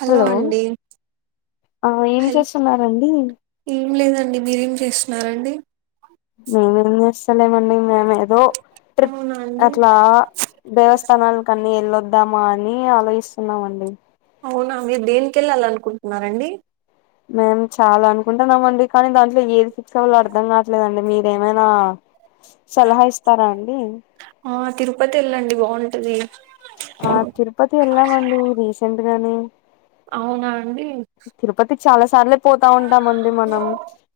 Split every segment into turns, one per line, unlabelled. Hello అండి
ఆ ఏం
హల్
చేస్తున్నారండి
ఏం లేదాం డి మీరేం చేస్తున్నారండి?
మేమేం చేస్తలేమండి మేము ఏదో ట్రిప్
అవునా అండి
అట్లా దేవస్థానాలకన్ని వెల్ళొద్దామా అని ఆలోచిస్తున్నామ అండి.
అవునా మీరు దేనికేళ్ళాలనుకుంటున్నారండి?
మేము చాలా అనుకుంటున్నాం అండి. కానీ దాంట్లో ఏది ఫిక్స్ అవ్వాలో అర్ధం కాట్లేదండి మీ ఏమైనా సలహా ఇస్తారా అండి?
బావుంటది
ఆ తిరుపతి వెళ్ళామండి రీసెంట్ గాని
అవునా అండి
చాలాసార్లు పోతా ఉంటామండి మనం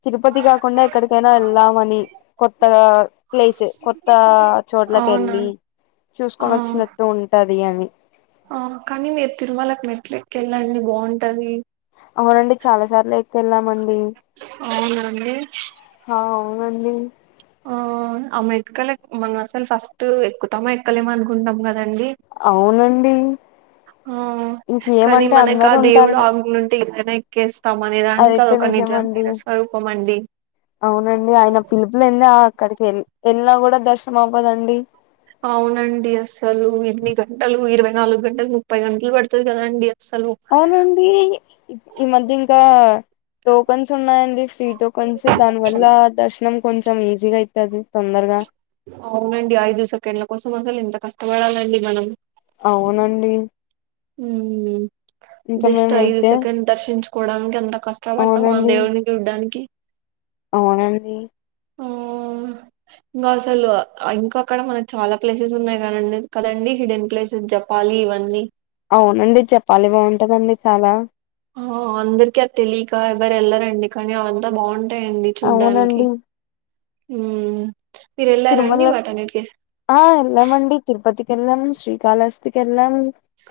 తిరుపతి కాకుండా ఎక్కడికైనా వెళ్దామని కొత్తగా ప్లేసె కొత్త చోట్లకి
అవునా
వెళ్ళి
ఆ
చూసుకొని వచ్చినట్టు ఉంటది అని
ఆ కానీ మీరు తిరుమలకి మెట్లు ఎక్కెళ్ళండి బావుంటది.
అవునండి చాలా సార్లు ఎక్క్కెళ్ళామన్
అవునండి
హా అవునండి
ఆ మెటీకిల్ ఏక్ మనం అసలు ఫస్ట్ ఎక్కుతమొ ఎక్కలేమొ అనుకుంటాం గా
అవునండి
ఆ కానీ
ఇంకేమంటే
మనకు ఆ
అందరు ఉంటారు
దేవుడు
గా
ఆగులుంటే ఎకనా ఎక్కేస్త త మనేదానికి
అదైతే
అదొక నిజం
నిజమండి
నిజస్వరూపం అండీ.
దా అక్కడికి ఎల్ వెళ్లిన కూడా దర్శనం అవ్వదండి.
అవునండి అస్సలు ఎన్ని గంటలు ఇరవై నాలుగు గంటలు, ముప్పై గంటలు పడుతది కదండి. అసలు
అవునండి ఈ మధ్య ఇంకా టోకెన్స్ ఉన్నాయండి ఫ్రీ టో కొంచెం దాని వల్ల దర్శనం కొంచెం ఈజీగా అయితది తొందరగా
అవునండి ఐదు సెకండ్ల కోసం అసలు ఎంత కష్టపడాలండి మనం.
అవునండి
హుమ్
ఇంకా
జస్ట్ ఐదు
మేమైతే
సెకండ్ దర్శించు కోవడానికి ఎంత కష్టపడతాం ఆ
అవునండి
దేవునికి చుడ్డానికి
అవునండి
ఊమ్ ఇంగా అసలు ఇంకా అక్కడ మనకు చాలా ప్లేసెస్ ఉన్నాయి కాదండి కదండి హిడెన్ ప్లేసెస్ చె పాలివన్నీ
అవునండి జపాలి బాగుంటదండి చాలా
ఆ అందర్కీ అద్ తెలీక ఎవర్ ఎళ్లారండి కానీ అ అంతా బాగుంట టాయండి చూడ్డానికి
అవునండి
మీరు వెళ్ళారండి
తిరుమల
వాటన్నిటికీ
ఆ ఎల్లామండి తిరుపతి కెల్లం శ్రీకాళస్తికెల్లాం.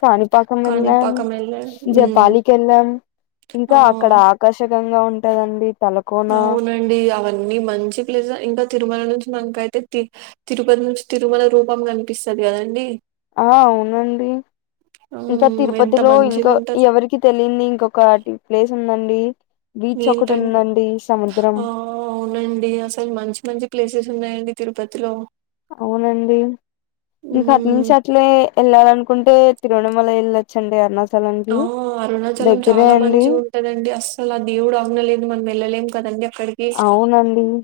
కాణిపాకం ఎల్లాం,
కాణిపాకం వెళ్ళారు ఉమ్.
జపాలికెల్లాం
ఆ,
ఇంకా అక్కడ ఆకాశ గంగా ఉంటదండి తలకోన
అవునండి అవన్నీ మంచి ప్లేస ఇంకా తిరుమల నుంచి మనకై తే తి తిరుపతి నుంచి తిరుమల రూపం కనిపిస్తది కదండి.
ఆ అవునండి. ఇంకా
ఉమ్, ఎంత
తిరుపతిలో
మంచిగా
ఇంకో
ఉంటుంది
ఎవరికి తెలియంది ఇంకొకటి ప్లేస్ ఉందండి. బీచ్ ఒకటి
ఏంటండి
ఉందండి సముద్రం
ఆ అవునండి అసల్ మంచి మంచి ప్లేసెస్ ఉన్నాయండి. తిరుపతిలో
అవునండి ఇంక
హ్మ్.
అట్నుంచి అట్లే ఎళ్ళాలనుకుంటే, తిరువనమలై ఎళ్ళచ్చండి
ఆ!
అరుణాచలానికి
అరుణాచలం చాలా మంచి గుంటదండి అస్సల్ ఆ దేవుడు ఆజ్ఞా లేన్ది మనం ఎళ్ళలేం కదండి అక్కడికి
నంది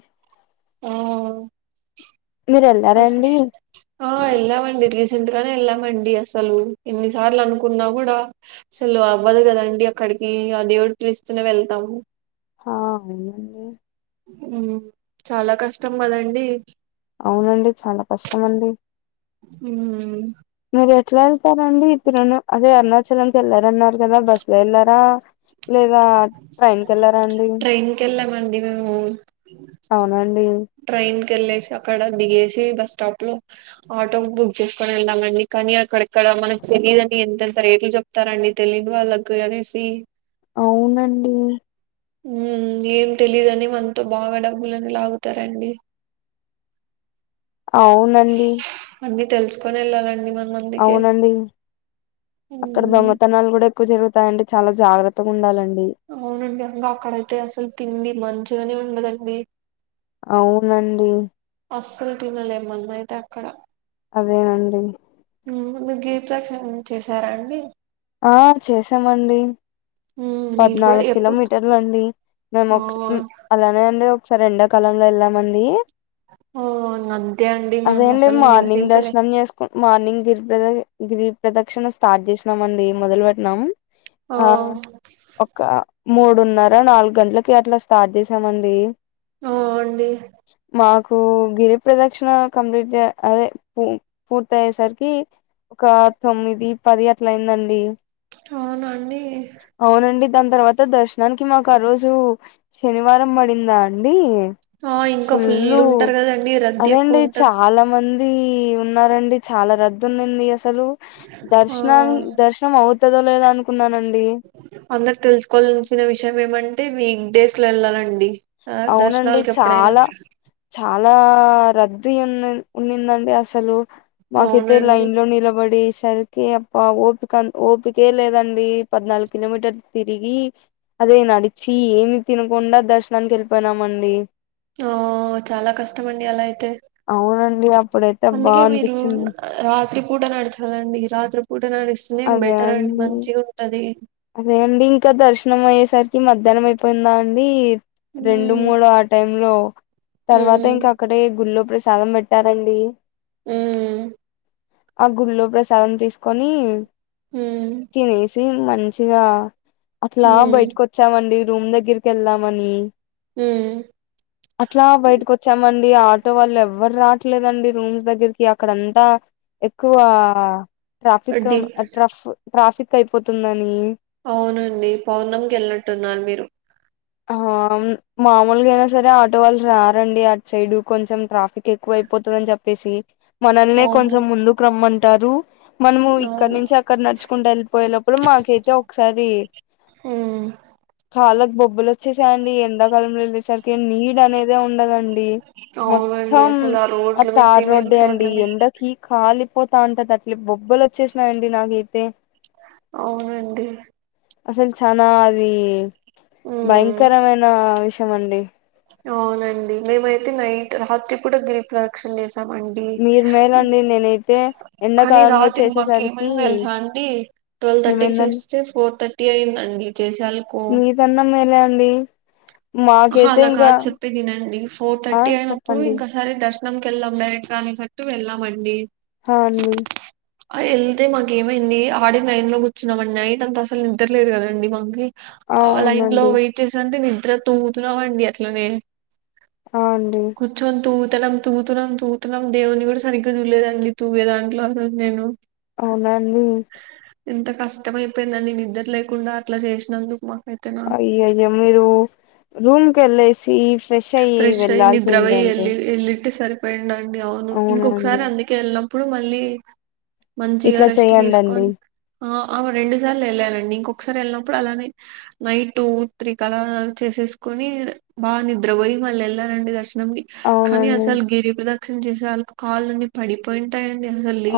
ఆ
మీరు వెళ్ళారా అండి
ఆ ఎళ్ళామండి రీసెంట్గానే ఎళ్ళాం. మండి అసలు ఎన్నిసార్ల్ అనుకున్నా గుడా అసలు అవ్వదు కదండి అక్కడికి ఆ దే దేవుడు పిల్లుస్తేనే వెళ్తాము.
హా అవునండి.
చాలా కష్టం కదండి.
అవునండి చాలా కష్టమండి.
హ్మ్
మరి ఎట్లా ఎళ్తారండి ఇప్పుడు అదే అరుణాచలంకి ఎళ్లారన్నారు కదా బస్లో ఎళ్లారా లేదా టైన్కెళ్ళారా అండి.
ట్రైన్‌కెళ్ళామండి
అవునండి.
ట్రైకెళ్ళేసి అక్కడ దిగేసి బస్ స్టాప్లో ఆటో బుక్ చేస్కొని ఎళ్ళమండి. కనీ అక్కడెక్కడ మనక్ తెలీదని ఎంతంత రేట్లు చెప్తరండి తెలీన్ వాళ్ళకు అనేసి
అవునండి.
మ్ ఏం తెలీదని మన్తో బాగా డబ్బులని లాగుతరండి.
అవునండి.
తెల్సుకొన్ ఎళ్ళాలండి మనం అందుకే
అవునండి. అక్కడ
ఉమ్,
దొంగతనాలు గుడా ఎక్కువ జరుగుతాయండి చాలా జాగ్ర
అవునండి. ఇంకా అక్కడైతే అసల్ తిండి మంచిగనే ఉండదండి.
అవునండి.
అస్సల్ తినలేం మనమైతే అక్కడ
అదేనండి
మీరు గిరిప్రదక్షణ చేశారా అండి
ఆ చేసామండి
ఉమ్, నేను కూడా
పద్నాలుగు
ఎప్పుడు
కిలోమీటర్లండి మేం
ఆ
ఒక అలానే అండి ఒక్సార్ ఎండాకాలంలో ఎళ్ళామండీ
ఆ అంతే అండి
అదే
మనం
అండి
అసలు
మార్నింగ్
నివసించలేము
దర్శనం చేస్కున్ మార్నింగ్ గిరిప్రద గిరి ప్రదక్షణ స్టార్ట్ చేసినమండి మొదల్ పెట్టినం
ఓ
ఒక మూడున్నర నాలుగు గంటలకి అట్ల స్టార్ట్ చేసినామండి
ఆ అండి
మా ఓ గిరి ప్రదక్షిణ కంప్లీట్ అదే పూర్తి అయ్యేసరికి ఒక తొమ్మిది పది అట్ల అయిందండి
అవునండి
అవునండి దాని తర్వాత దర్శనానికి మాకు ఆ రోజు శనివారం పడిందా అండి
ఆ ఇంకా
ఫుల్ల్
ఫుల్ ఉంటారు కదండి రద్దీ
అదేండి
ఎక్కువ ఉంటారు
చాలా మంది ది ఉన్నారండి చాలా రద్ది ఉడింది అసలు అసలు
ఆ
దర్శనా దర్శనం అవుతందో లేదా అనుకున్నానండి
అందరు తెలుసుకోవాల్సిన విషయం ఏమంటే వీక్ డేస్ లో వెళ్ళాలండి ఆ,
అవునండి
దర్శనాలకు ఎప్పుడైనా
చాలా చాలా రద్ధి ఉన్నిందండి అసలు మాకైతే
అవునండి
లైన్ లో నిలబడి సరికి అబ్బా ఓపిక ఓపికే లేదండి పద్నాలుగు కిలోమీటర్లు తిరిగి అదే నడిచి ఏమి తినకుండా దర్శనానికి వెళ్ళిపోయినామండి
ఆ చాలా కష్టమండి అలా అయితే
అవునండి. అప్పుడైతే బా
అందుకే మీరు
అనిపిచ్చింది.
రాత్రి పూట నడిచివేళ్ళండి రాత్రి పూట నడిస్తేనే
అదే
బెటర్
అండి
మంచిగా ఉంటది
అదే అండి ఇంకా దర్శనం అయ్యేసరికి మధ్యాహ్నం అయిపోయిందా అండి రెండు
ఉమ్
మూడు ఆ టైమ్ లో తర్వాత
ఉమ్
ఇంకా అక్కడ గుల్లో ప్రసాదం పెట్టారండి
హు
ఆ గుళ్లో ప్రసాదం తీసుకొని
ఉ
తినేసి మంచిగా అట్లా
ఉమ్
బయటకి వచ్చామండి రూమ్ దగ్గరికి వెళ్దామని
ఉమ్
అట్లా బయటకి వచ్చామండి ఆ ఆటో వాళ్ళు ఎవ్వరు రావట్లేదండి రూమ్స్ దగ్గరకి అక్కడంతా ఎక్కువ ట్రాఫిక్
డి-
టఫ ట్రాఫిక్ అయిపోతుందని
అవునండి పౌర్ణమికి వెళ్ళట్టున్నారు మీరు
ఆ మామూలుగా అయినా సరే ఆటో వాళ్ళు రారండి అటు సైడ్ కొంచెం ట్రాఫిక్ ఎక్కువ అయిపోతదని చెప్ప చెప్పేసి మనల్నే
అవును
కొంచం ముందుకు రమ్మంటారు మనము ఇక్కడ
అవును
నుంచి అక్కడ నడుచుకుంటూ వెళ్ళిపోయేనప్పుడు మాకైతే ఒకసారి
ఉమ్
కళ్ళకి బొబ్బలు వచ్చేసాయండి ఎండాకాలంంలో వెళ్దేసరికి నీడ్ అనేదే ఉండదండి
అవునండి
మొత్తం
అసలు
ఆ
రోడ్ల మీద
తార్
సిమెంట్
రోడ్డే అండి
రోడ్ల మీద
ఎండకి కాళీ అయిపోతా ఉంటది అట్లే బొబ్బలు వచ్చేసినాయంండి నాకైతే
అవునండి
అసలు చాలా అది
ఉమ్
భయంకరమైన విషయం అండి
అవునండి మేమయితే నైట్ రాత్రి కూడా గిరి ప్రదక్షిణ చేస్ డి
మీరు మేలండి నేనైతే
కానీ
ఎండాకాలంలో
రాత్రి మాకు
చేసేసరికి
ఏమైంది తెలుసా అండి ట్వెల్వ్ థర్టీకి
ఏమైందండి
చేస్తే ఫోర్ థర్టీ అయిందండి చేసాల కో
మాక్ అయితే ఇంకా
చెప్పే ఇనండి ఫోర్
ఆ
థర్టీ అయినప్పుడు
చెప్పండి
ఇంకాసారి దర్శన దర్శనం కి వెళ్దాం డైరెక్ట్ గానే సరికి వెళ్ళామండి
హా అండి
వెళ్తే మాక ఏమైంది ఆడే నలైన్ లో కూర్చున్నాంమండి నైట్ అంత అసలు నిద్రలేదు కదండి మాకి లైన్లో
అవునండి
వెయిట్ చేశా అంటే నిద్ర తూగుతున్నామండి అట్లనే
ఆ అండి
కూర్చొన్ తూ త్తనం తూగుతున్నాం తూగుతున్నాం దేవున్ని గుడా సరిగ్గ చూడ్లేదండి తూగే దాంట్లో అసల్ నేను
అవునండి
ఎంత కష్టమైపోయిందండి నిద్దర్ లేకుండా అట్లా చేసినందుకు మా
అయ్యయ్యో మీరూ రూమ్క్ వెళ్ళేసి సీ ఫ్రెష్ అయి వెళ్ళాల్సిందండి.
తే సరిపోయిండ అండి అవును ఇంకొక్సారి అందుకే ఎళ్ళినప్పుడు మళ్ళీ మంచిగ
ఇట్లా
రెస్ట్
చెయ్యండండి
తీసుకోని ఆ అ రెండు సార్లు వెళ్ళానండి. ఇంకొకసార్ ఎళ్ళినప్పుడు అలానే నైట్ టూ త్రీకలా చేస్ స్కొని బాగా నిద్రపోయి మల్లెళ్ళానండి దర్శనంకి కనీ
అవునండి
అసల్ గిరిప్రద క్షన చేసే వాళ్ళక్ కాళ్లన్నీ పడిపోయి ఉంటాయం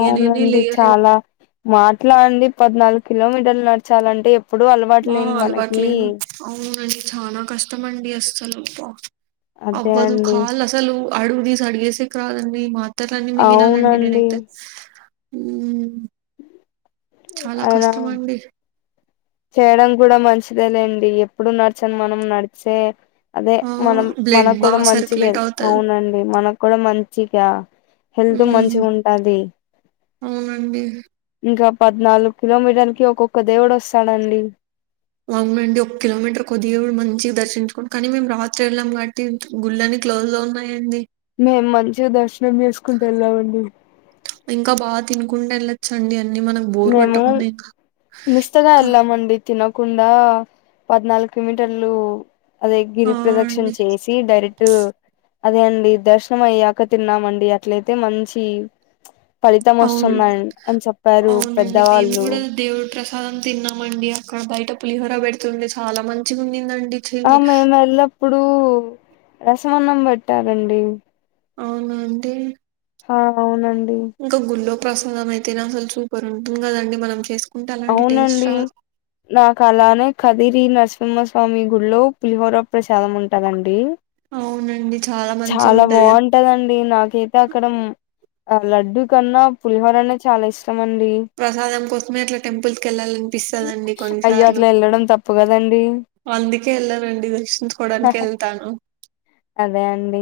అవునండి చాలా మాట్లాఅండి పద్నాలుగు కిలోమీటర్లు నడచాలంటే ఎప్పుడూ అలవాటు
ఆ
లేని మనకి
అలవాట్లేను అవునండి చానా కష్టమండి అస్సలు అబ్బ
అదే
అవ్వదు
అండి
కాళ్ళసలు అడుగు తీసి అడుగేసెక్ రాదండి. మా త్రలన్ని మింగినానండి
అవునండి
నేనైతే చాలా
ఆయన
కష్టమండి
చేయడం కూడా మంచిదే లేండి ఎప్పుడు నడుచన్ మనం నడిచే అదే
ఆ!
మనం
బ్లడ్
మనకు
బా
కూడా మంచిగద్
సర్క్యులేట్ అవుతది.
అవునండి మనక్ కూడా మంచిగా హెల్త్
ఉమ్
మంచిగుంటాది.
అవునండి
ఇంకా పద్నాల్గు కిలోమీటర్లకి ఒక్కొక్క దేవుడ్ వస్తాడండి.
అవునండి ఒక్ కిలోమీటర్కో దేవుడు మంచిగ దర్శించుకోన్ కానీ మేము రాత్రి ఎళ్ళాం కాబట్టి గుళ్ళని క్లోజ్లో ఉన్నాయండి.
మేం మంచిగ దర్శనం చేస్కుంటూ ఎళ్ళామండి.
తినుకుంట ఎళ్లచ్చండి అన్
మేము నిష్టగా
కా-
ఎళ్ళామండి తిన కుండా పద్నాల్గు కిలోమీటర్లు అదే
ఆ
గిరిప్రదక్షిణ
అండి
చేసి డైరెక్ట్ అదే అండి దర్శనం అయ్యాక తిన్నామండి అట్లయితే మంచి ఫలితం
అవును
వస్తుందన్ అన్ చెప్పారు.
అవునండి మేం
పెద్దవాళ్ళు
గుడా దేవుడ్ ప్రసా ప్రసాదం తిన్నామండి అక్కడ బైట పులిహోర పెడుతుండే చాలా మంచిగుండిందం
ఆ మేం ఎల్లప్పుడు రసమన్నం పెట్టారండి.
అవునా అండి.
హా అవునం
ఇంకా గుల్లో ప్రసాదం అయితేనే అసల్ సూపర్ ఉంటుంన్ కదండి మనం చేస్
అవునండి నాక్ అలానే కదిరి నరసింహ స్వామి గుళ్లో పులిహోర ప్రసాదం ఉంటదండి.
అవునండి మంచిగా
చాలా
ఉంటది
బాగుంటదండి నాకైతే అక్కడ ఆ లడ్డు కన్నా పులిహోరనే చాలా ఇష్
ప్రసాదం కోసమే అట్ల టె టెంపుల్ కెళ్ళాలన్పిస్తదండి
అయ్యో
కొన్నిసార్లు
అట్లా వెళ్ళడం తప్పు కదండి
అందుకే ఎళ్ళనండి దర్శించుకోడానికే ఎళ్తాను.
అదే అండి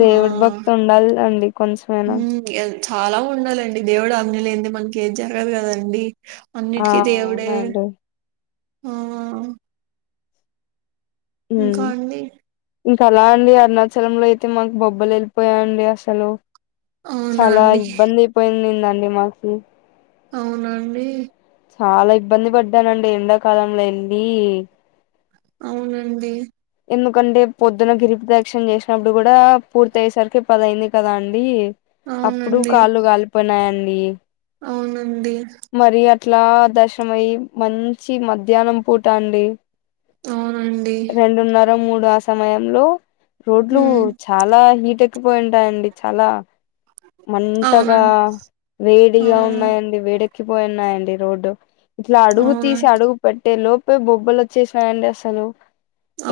దేవుడ్ భక్తి ఉండాలండి. కొంచెమైనా
మ్ చాలా ఉండాలండి దేవుడు ఆజ్ఞ లేనిదే మనకి ఏది జరగదు కదండి.
ఆ
అన్నిటికి దేవుడే
అవునండి
ఆ ఇంకా
ఉమ్
అండి
ఇంకా అలా అండి అరుణాచలంలో అయితే మాకు బొబ్బలేళ్ళిపోయాయండి అసలు
అవునా
చాలా
అండి
ఇబ్బందైపోయిందందండి మాకు
అవునా అండి
చాలా ఇబ్బంది పడ్డానండి ఎండాకాలంలో వెళ్ళి
అవునండి
ఎందుకంటే పొద్దున గిరిప్రదక్షిణ చేసినప్పుడు కూడా పూర్తి అయ్యేసరికి పదయింది కదా అండి అప్పుడు
అవునండి
కాళ్ళు కాలిపోయినాయండి
అవునండి
ఇట్లా దర్శనం అయి మంచి మధ్యాహ్నం పూట అండి
అవునండి
రెండున్నర మూడు ఆ సమయంలో రోడ్లు
ఉమ్
చాలా హీట్ డేక్కిపోయింటాయండి చాలా మంటగా
అవునండి ఆ
వేడిగా ఉన్నాయండి వేడెక్కిపోయున్నాయండి రోడ్డు ఇట్లా అడుగు తీసి
అవునండి
అడుగు పెట్టే లోపే బొబ్బలు వచ్చేసాయండి అసలు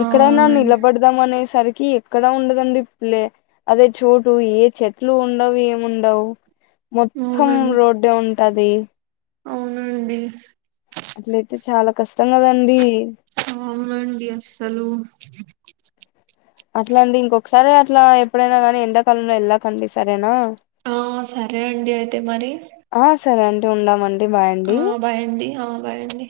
ఎక్కడైనా
అవునండి
నిలబడుదాం అనేసి సరికి ఎక్కడా ఉండదండి ప్లే అదే చోటు ఏ చెట్లు ఉండవు ఏముండవు మొత్తం
అవునండి
రోడ్డే ఉంటది
అవునండి
అట్లయితే చాలా కష్టం కదండి
అవునండి అస్సలు
అట్లా అండి ఇంకొకసారి అట్లా ఎప్పుడైనా గానీ ఎండాకాలంలో వెళ్ళకండి సరేనా
ఆ సరే అండి అయితే మరి
ఆ సరే అండి ఉందామండి బాయ్
ఆ
అండి
బాయండి ఆ బాయండి